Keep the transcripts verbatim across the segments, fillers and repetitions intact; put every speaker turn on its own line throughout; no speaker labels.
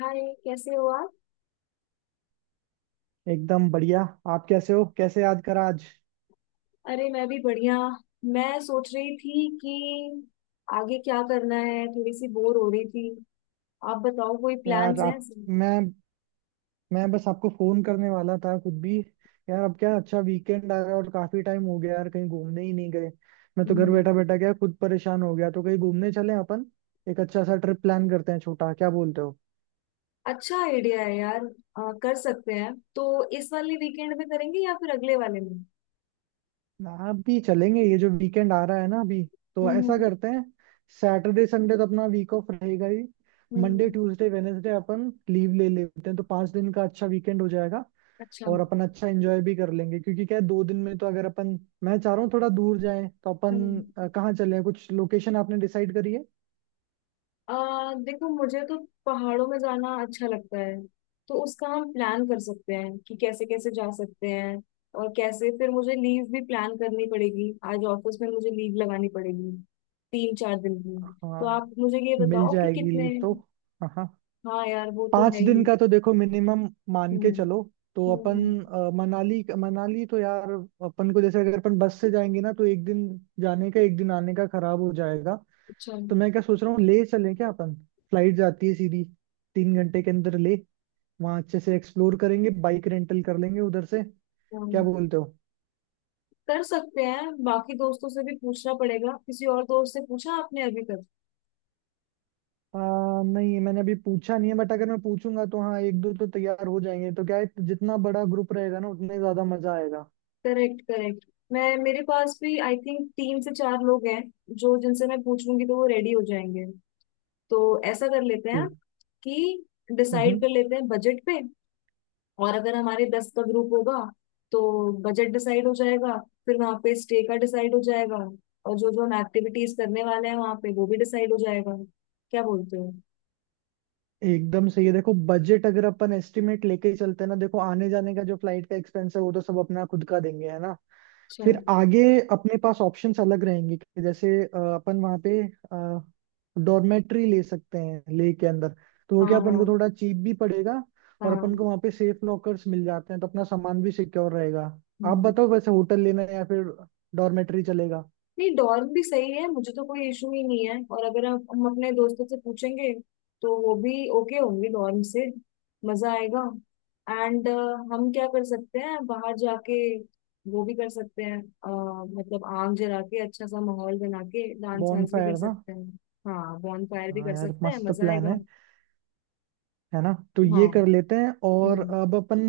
हाय, कैसे हो आप?
एकदम बढ़िया। आप कैसे हो, कैसे याद करा आज?
अरे, मैं भी बढ़िया। मैं सोच रही थी कि आगे क्या करना है, थोड़ी सी बोर हो रही थी। आप बताओ, कोई
यार
प्लान्स हैं?
आप, मैं मैं बस आपको फोन करने वाला था खुद भी। यार अब क्या अच्छा वीकेंड आ रहा है और काफी टाइम हो गया यार, कहीं घूमने ही नहीं गए। मैं तो घर
हम्म।
बैठा बैठा क्या खुद परेशान हो गया, तो कहीं घूमने चले अपन। एक अच्छा सा ट्रिप प्लान करते हैं छोटा, क्या बोलते हो?
अच्छा आइडिया है यार, अ, कर सकते हैं। तो इस वाले वीकेंड में करेंगे या फिर अगले वाले में?
आप भी चलेंगे? ये जो वीकेंड आ रहा है ना अभी, तो ऐसा
हम्म।
करते हैं, सैटरडे संडे तो अपना वीक ऑफ रहेगा ही। Monday
hmm.
ट्यूसडे वेनेसडे अपन लीव ले लेते हैं, तो पांच दिन का अच्छा वीकेंड हो जाएगा।
अच्छा।
और अपन अच्छा एंजॉय भी कर लेंगे, क्योंकि क्या है, दो दिन में तो अगर अपन, मैं चाह रहा हूँ थोड़ा दूर जाएं तो अपन
हम्म।
अ, कहाँ चले, कुछ लोकेशन आपने डिसाइड करी है?
आ, देखो, मुझे तो पहाड़ों में जाना अच्छा लगता है। तो उसका हम प्लान कर सकते हैं कि कैसे कैसे जा सकते हैं और कैसे। फिर मुझे लीव भी प्लान करनी पड़ेगी, आज ऑफिस में मुझे लीव लगानी पड़ेगी, तीन चार दिन की। तो
हाँ
आप मुझे ये
मिल
बताओ कि
जाएगी
कितने।
लीव तो, हाँ हाँ।
हाँ यार, वो तो है
पाँच
ही।
दिन का तो देखो मिनिमम मान के
हम्म।
चलो। तो अपन
हम्म।
अ, मनाली, मनाली तो यार अपन को जैसे अगर अपन बस से जाएंगे ना, तो एक दिन जाने का एक दिन आने का खराब हो जाएगा।
अच्छा।
तो मैं क्या सोच रहा हूँ, ले चलें क्या अपन? फ्लाइट जाती है सीधी, तीन घंटे के अंदर ले। वहां अच्छे से एक्सप्लोर करेंगे, बाइक रेंटल कर लेंगे उधर से।
हाँ,
क्या बोलते हो?
कर सकते हैं। बाकी दोस्तों से भी पूछना पड़ेगा, किसी और दोस्त से पूछा आपने अभी तक?
आ, नहीं मैंने अभी पूछा नहीं है, बट अगर मैं पूछूंगा तो हाँ एक दो तो तैयार हो जाएंगे। तो क्या है जितना बड़ा ग्रुप रहेगा ना, उतने ज्यादा मजा आएगा।
Correct, correct. मैं, मेरे पास भी आई थिंक तीन से चार लोग हैं जो, जिनसे मैं पूछ लूंगी तो वो रेडी हो जाएंगे। तो ऐसा कर लेते हैं
फिर
कि डिसाइड
हम्म।
कर लेते हैं बजट पे। और अगर हमारे दस का ग्रुप होगा तो बजट डिसाइड हो जाएगा, फिर वहाँ पे स्टे का डिसाइड हो जाएगा, और जो जो हम एक्टिविटीज करने वाले हैं वहाँ पे वो भी डिसाइड हो जाएगा। क्या बोलते हो?
एकदम सही है। देखो बजट अगर अपन एस्टिमेट लेके ही चलते हैं ना, देखो आने जाने का जो फ्लाइट का एक्सपेंस है, वो तो सब अपना खुद का देंगे, है ना।
अच्छा।
फिर आगे अपने पास ऑप्शंस अलग रहेंगे कि जैसे अ, अपन वहाँ पे डॉर्मेट्री ले सकते हैं, ले के अंदर तो वो
हाँ।
क्या अपन को
हाँ।
थोड़ा चीप भी पड़ेगा। और
हाँ।
अपन को वहाँ पे सेफ लॉकर्स मिल जाते हैं, तो अपना सामान भी सिक्योर रहेगा। आप
हम्म।
बताओ, वैसे होटल लेना है या फिर डॉर्मेट्री चलेगा?
नहीं, डॉर्म भी सही है, मुझे तो कोई इशू ही नहीं है। और अगर हम हम अपने दोस्तों से पूछेंगे तो वो भी ओके होंगे डॉर्म से। मजा आएगा। एंड, हम क्या कर सकते हैं बाहर जाके, वो भी कर सकते हैं। अ, मतलब, आग जला के अच्छा सा माहौल बना के डांस
बॉन
वांस भी कर
फायर ना।
सकते हैं। हाँ, बॉन फायर भी
हाँ
कर
यार,
सकते हैं,
मस्त
मजा
प्लान
आएगा।
है है ना? तो ये
हाँ।
कर लेते हैं। और
हम्म।
अब अपन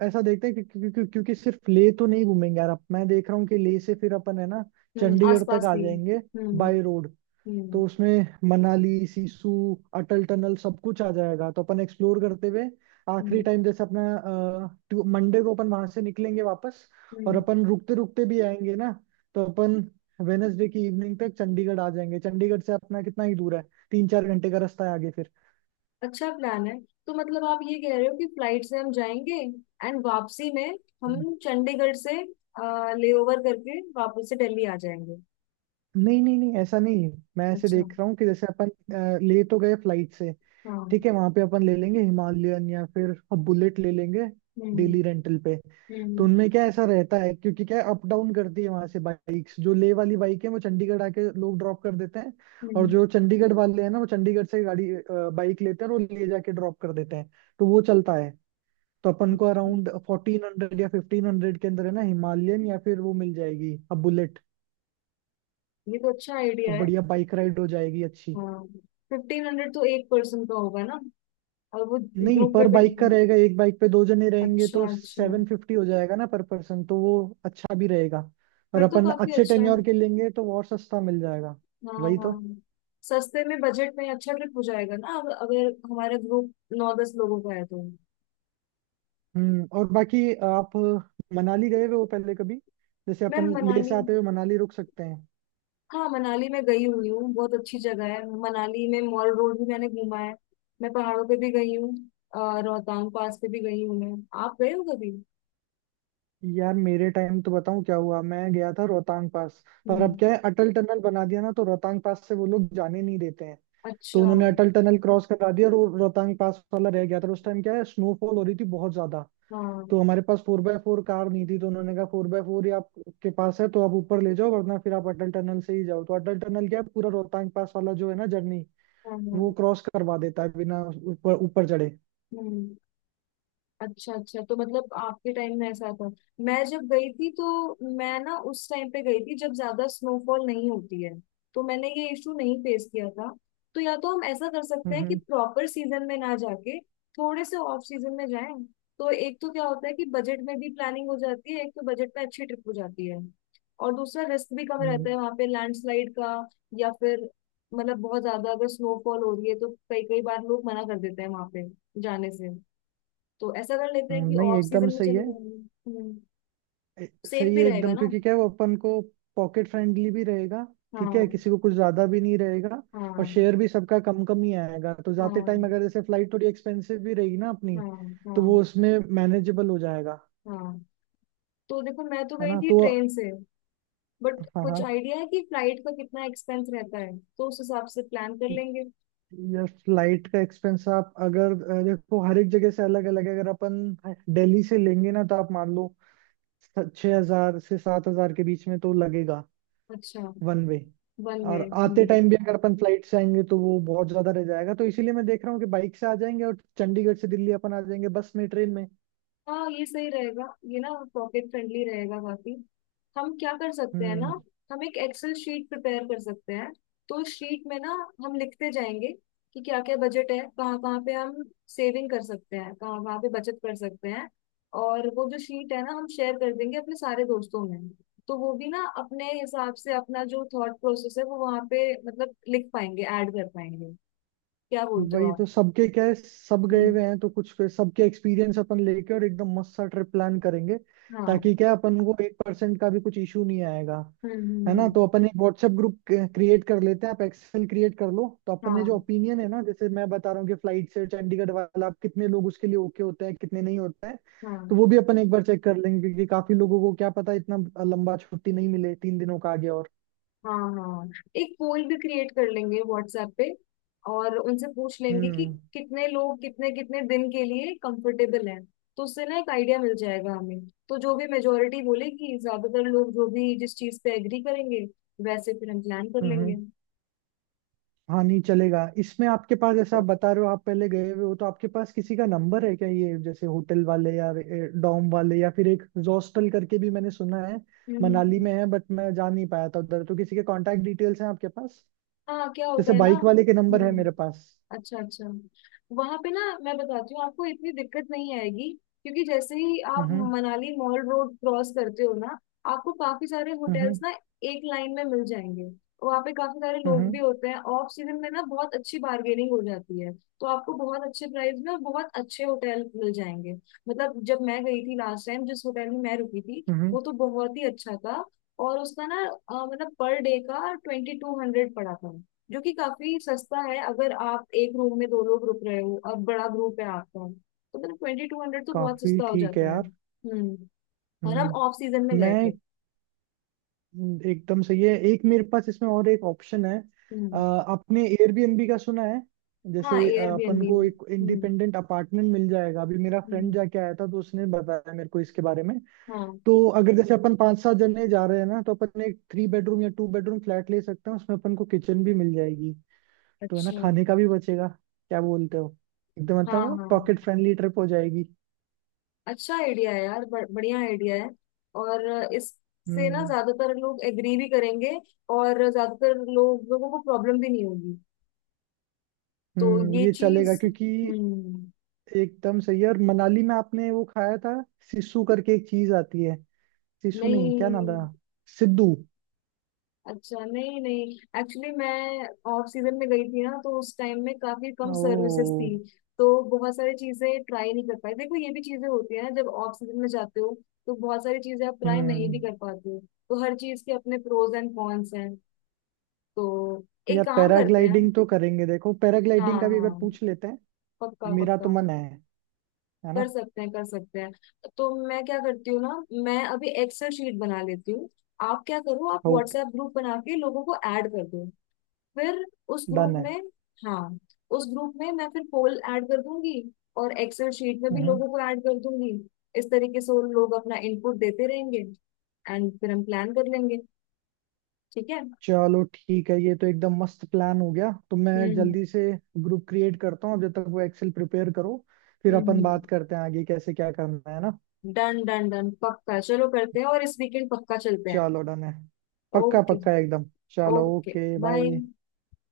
अ, ऐसा देखते हैं कि, क्योंकि क्योंकि क्योंकि सिर्फ लेह तो नहीं घूमेंगे यार। अब मैं देख रहा हूँ कि लेह से फिर अपन, है ना,
हम्म, आस
चंडीगढ़ तक
पास
आ
भी।
जाएंगे
हम्म।
By road.
हम्म।
तो उसमें मनाली, सिसु, अटल टनल सब कुछ आ जाएगा। तो अपन एक्सप्लोर करते हुए आखिरी
हम्म।
टाइम जैसे अपना अ, टू- मंडे को अपन वहां से निकलेंगे वापस। और
हम्म।
अपन रुकते रुकते भी आएंगे ना, तो अपन वेनसडे की इवनिंग तक चंडीगढ़ आ जाएंगे। चंडीगढ़ से अपना कितना ही दूर है, तीन चार घंटे का रास्ता है आगे फिर।
अच्छा प्लान है। तो मतलब आप ये कह रहे हो कि फ्लाइट से हम जाएंगे, एंड वापसी में
हम्म।
हम चंडीगढ़ से लेओवर करके वापस से दिल्ली आ जाएंगे?
नहीं नहीं नहीं, ऐसा नहीं। मैं ऐसे
अच्छा।
देख रहा हूँ कि जैसे अपन अ, ले तो गए फ्लाइट से, ठीक
हाँ।
है। वहां पे अपन ले लेंगे हिमालयन, या फिर बुलेट ले लेंगे,
हम्म।
डेली रेंटल पे। तो
हम्म।
उनमें क्या ऐसा रहता है क्योंकि क्या अप डाउन करती है वहां से बाइक्स, जो ले वाली बाइक है वो चंडीगढ़ आके लोग ड्रॉप कर देते हैं। और
हम्म।
जो चंडीगढ़ वाले हैं ना, वो चंडीगढ़ से गाड़ी, बाइक लेते हैं, और वो ले जाके ड्रॉप कर देते हैं। तो वो चलता है। तो अपन को
अच्छा,
अराउंड फोर्टीन हंड्रेड या फिफ्टीन हंड्रेड के अंदर, है ना, हिमालयन या फिर वो मिल जाएगी अब बुलेट।
ये तो अच्छा
तो
आइडिया है।
बढ़िया बाइक राइड हो जाएगी अच्छी।
हाँ। फिफ्टीन हंड्रेड तो एक पर्सन का होगा ना, और वो
नहीं,
ग्रुप पे
पर
भी
बाइक का
depend-
रहेगा, एक बाइक पे दो जने रहेंगे,
अच्छा
तो
अच्छा।
सेवन फिफ्टी हो जाएगा ना पर पर्सन, तो वो अच्छा भी रहेगा। और
फिर तो
अपन
काफी
अच्छे
अच्छा है।
टेन्योर के लेंगे तो वो और सस्ता मिल जाएगा।
हाँ,
वही
हाँ।
तो।
सस्ते में बजट में अच्छा ट्रिप हो जाएगा ना। अब अगर हमारा ग्रुप नौ दस लोगों का है तो।
हम्म, और बाकी आप मनाली गए हुए हो पहले कभी? जैसे
मैम
अपन लेह से
मनाली।
आते हुए मनाली रुक सकते हैं।
हाँ, मनाली में गई हुई हूँ, बहुत अच्छी जगह है। मनाली में मॉल रोड भी मैंने घूमा है, मैं पहाड़ों पे भी गई हूँ। अ, रोहतांग पास पे भी गई हूँ मैं। आप गए हो कभी?
यार मेरे टाइम तो बताऊं क्या हुआ, मैं गया था रोहतांग पास पर। अब
हम्म।
क्या है अटल टनल बना दिया ना, तो रोहतांग पास से वो लोग जाने नहीं देते हैं। तो
अच्छा।
उन्होंने
हाँ।
अटल टनल क्रॉस करा दिया, और वो रोहतांग पास वाला रह गया था। और उस टाइम क्या है, स्नोफॉल हो रही थी बहुत ज्यादा।
हाँ।
तो हमारे पास फोर बाय फोर कार नहीं थी, तो उन्होंने कहा फोर बाय फोर ही आपके पास है तो आप ऊपर ले जाओ, वरना फिर आप अटल टनल से ही जाओ। तो अटल टनल क्या है, पूरा रोहतांग पास वाला जो है ना जर्नी,
हाँ,
वो क्रॉस करवा देता है बिना ऊपर ऊपर चढ़े।
हम्म। अच्छा, अच्छा। तो मतलब आपके टाइम में ऐसा था। मैं जब गई थी तो मैं ना उस टाइम पे गई थी जब ज्यादा स्नोफॉल नहीं होती है। तो मैंने ये इशू नहीं फेस किया था। तो या तो हम ऐसा कर सकते
हम्म,
हैं कि
हम्म,
प्रॉपर सीजन में ना जाके थोड़े से ऑफ सीजन में जाएं। तो एक तो क्या होता है कि बजट में भी प्लानिंग हो जाती है, एक तो बजट में अच्छी ट्रिप हो जाती है, और दूसरा रिस्क भी कम
हम्म,
रहता है वहां पे लैंडस्लाइड का। या फिर मतलब बहुत ज्यादा अगर स्नोफॉल हो रही है तो कई कई बार लोग मना कर देते हैं वहां पे जाने से। तो ऐसा कर लेते हैं
हम्म,
कि
नहीं
ऑफ
एकदम
सीजन में
सही
चले
है।
जाएंगे। हम्म।
ए-
सेफ
सही
भी
है
रहेगा
एकदम।
ना।
क्योंकि क्या है वो अपन को पॉकेट फ्रेंडली भी रहेगा, ठीक है।
हाँ।
किसी को कुछ ज्यादा भी नहीं रहेगा। और
हाँ।
शेयर भी सबका कम कम ही आएगा। तो जाते टाइम
हाँ।
अगर जैसे फ्लाइट थोड़ी एक्सपेंसिव भी रहेगी ना अपनी,
हाँ।
तो वो
हाँ।
उसमें मैनेजेबल हो जाएगा,
हाँ। तो देखो, मैं तो
है
गई
ना
थी
तो।
ट्रेन से, बट
हाँ
कुछ
हाँ,
आइडिया है कि फ्लाइट का कितना एक्सपेंस रहता है? तो उस हिसाब से प्लान कर लेंगे।
या फ्लाइट का एक्सपेंस आप अगर अ, देखो हर एक जगह से अलग अलग है। अगर अपन दिल्ली से लेंगे ना, तो आप मान लो छह हजार से सात हजार के बीच में तो लगेगा,
अच्छा।
One way.
One way.
और आते टाइम भी अगर अपन फ्लाइट से आएंगे तो वो बहुत ज्यादा रह जाएगा। तो इसीलिए मैं देख रहा हूँ कि बाइक से आ जाएंगे, और चंडीगढ़ से दिल्ली अपन आ जाएंगे बस में, ट्रेन में।
हाँ, ये सही रहेगा। ये ना पॉकेट फ्रेंडली रहेगा काफी। हम क्या कर सकते हैं ना,
हम्म,
हम एक एक्सेल शीट प्रिपेयर कर सकते हैं। तो शीट में ना हम लिखते जाएंगे कि क्या क्या बजट है, कहाँ कहाँ पे हम सेविंग कर सकते हैं, कहाँ कहाँ पे बचत कर सकते हैं। और वो जो शीट है ना, हम शेयर कर देंगे अपने सारे दोस्तों में। तो वो भी ना अपने हिसाब से अपना जो थॉट प्रोसेस है वो वहाँ पे मतलब लिख पाएंगे, ऐड कर पाएंगे। क्या बोलते हो
वही
आप?
तो। सबके क्या है, सब गए
हम्म।
हुए हैं तो कुछ फिर सबके एक्सपीरियंस अपन लेके और एकदम मस्त सा ट्रिप प्लान करेंगे।
हाँ, हम्म।
ताकि क्या है, अपन को एक परसेंट का भी कुछ इशू नहीं आएगा,
हम्म।
है ना। तो
हम्म,
अपन एक व्हाट्सएप ग्रुप क्रिएट कर लेते हैं, आप एक्सेल क्रिएट कर लो। तो अपन ने जो
हाँ।
ओपिनियन है ना, जैसे मैं बता रहा हूँ कि फ्लाइट से चंडीगढ़ वाला आप कितने लोग उसके लिए ओके होते हैं, कितने नहीं होते हैं, तो
हाँ।
वो भी अपन एक बार चेक कर लेंगे। क्योंकि काफी लोगों को क्या पता, इतना लंबा छुट्टी नहीं मिले तीन दिनों का आगे और।
हाँ। हाँ। एक पोल भी क्रिएट कर लेंगे व्हाट्सएप पे, और उनसे पूछ लेंगे कि
हम्म,
कितने लोग कितने कितने दिन के लिए कंफर्टेबल हैं। तो उससे ना एक आइडिया मिल जाएगा हमें। तो जो भी मेजोरिटी बोलेगी, ज्यादातर लोग जो भी जिस चीज पे एग्री करेंगे वैसे फिर हम प्लान कर
हम्म।
लेंगे।
हम्म। हाँ नहीं चलेगा इसमें, आपके पास जैसे आप बता रहे हो आप पहले गए हुए हो, तो आपके पास किसी का नंबर है क्या, ये जैसे होटल वाले या डॉम वाले, या फिर एक हॉस्टल करके भी मैंने सुना है
हम्म।
मनाली
हम्म।
में है, बट मैं जा नहीं पाया था उधर। तो किसी के कांटेक्ट डिटेल्स हैं आपके पास?
हाँ, क्या होता
जैसे
है ना।
बाइक वाले के नंबर है
हम्म।
मेरे पास।
अच्छा, अच्छा। वहां पे ना, मैं बताती हूँ आपको, इतनी दिक्कत नहीं आएगी। क्योंकि जैसे ही आप
हम्म,
मनाली मॉल रोड क्रॉस करते हो ना, आपको काफी सारे
हम्म,
होटल्स
हम्म,
ना एक लाइन में मिल जाएंगे। वहां पे काफी सारे लोग भी
हम्म,
होते हैं, ऑफ सीजन में ना बहुत अच्छी बार्गेनिंग हो जाती है। तो आपको बहुत अच्छे प्राइस में और बहुत अच्छे होटल मिल जाएंगे। मतलब जब मैं गई थी लास्ट टाइम, जिस होटल में मैं रुकी थी
हम्म,
वो तो बहुत ही अच्छा था। और उसका ना अ, मतलब पर डे का ट्वेंटी टू हंड्रेड पड़ा था, जो कि काफी सस्ता है। अगर आप एक रूम में दो लोग रुक रहे हो और बड़ा ग्रुप है आपका तो मतलब ट्वेंटी टू हंड्रेड तो बहुत
काफी
सस्ता हो
ठीक है
जाता है।
यार।
हम्म। और हम
हम्म।
ऑफ सीजन में गए
मैं,
थे।
एकदम सही है, एक मेरे पास इसमें और एक ऑप्शन है, अ,
हम्म।
आपने एयरबीएनबी का सुना है?
हाँ,
जैसे अ, अपन
एयरबीएनबी
को
में।
एक
हम्म।
इंडिपेंडेंट अपार्टमेंट मिल जाएगा। अभी मेरा फ्रेंड
हम्म।
जाके आया था, तो उसने बताया मेरे को इसके बारे में।
हाँ।
तो अगर जैसे अपन पांच सात जने जा रहे हैं ना, तो अपन एक थ्री बेडरूम या टू बेडरूम फ्लैट ले सकते हैं। उसमें अपन को किचन भी मिल जाएगी, तो है ना
अच्छा।
खाने का भी बचेगा। क्या बोलते हो? एकदम,
हाँ,
मतलब
हाँ।
पॉकेट फ्रेंडली ट्रिप हो जाएगी।
अच्छा आइडिया है यार, ब- बढ़िया आइडिया है। और इससे ना
हम्म,
ज्यादातर लोग एग्री भी करेंगे, और ज्यादातर लोग, लोगों को प्रॉब्लम भी नहीं होगी। तो
हम्म,
ये
ये चलेगा
चीज।
क्योंकि
हम्म।
एकदम सही है। और मनाली में आपने वो खाया था, सिसु करके एक चीज आती है। सिसु नहीं, क्या नाम
नहीं।
था, सिद्धू।
अच्छा, नहीं नहीं। एक्चुअली मैं ऑफ सीजन में गई थी ना, तो उस टाइम में काफी कम सर्विसेज थी।
ओ,
तो बहुत सारी चीजें ट्राई नहीं कर पाई। देखो, ये भी चीजें होती है ना, जब ऑफ सीजन में जाते हो तो बहुत सारी चीजें आप ट्राई नहीं भी
हम्म।
कर पाते हो। तो हर चीज के अपने प्रोज एंड कॉन्स हैं। तो एक
यार
काम करते हैं।
पैराग्लाइडिंग तो करेंगे, देखो
हाँ,
पैराग्लाइडिंग का भी अगर
हाँ,
पूछ लेते हैं।
पक्का,
मेरा तो
पक्का।
मन है है ना।
कर सकते हैं, कर सकते हैं। तो मैं क्या करती हूँ ना, मैं अभी एक्सेल शीट बना लेती हूँ। आप क्या करो, आप
ओके,
व्हाट्सएप ग्रुप बना के लोगों को ऐड कर दो। फिर उस ग्रुप
डन है।
में। हाँ, उस ग्रुप में मैं फिर पोल ऐड कर दूंगी, और एक्सेल शीट में भी
हम्म।
लोगों को ऐड कर दूंगी। इस तरीके से वो लोग अपना इनपुट देते रहेंगे एंड फिर हम प्लान कर लेंगे। ठीक है?
चलो ठीक है, ये तो एकदम मस्त प्लान हो गया। तो मैं
हम्म।
जल्दी से ग्रुप क्रिएट करता हूँ, जब तक वो एक्सेल प्रिपेयर करो। फिर अपन
हम्म।
बात करते हैं आगे कैसे क्या करना है ना।
डन, डन, डन, पक्का। चलो करते हैं, और इस वीकेंड पक्का चलते हैं।
चलो डन है, पक्का
ओके।
पक्का एकदम। चलो
ओके,
ओके,
बाय।
बाय।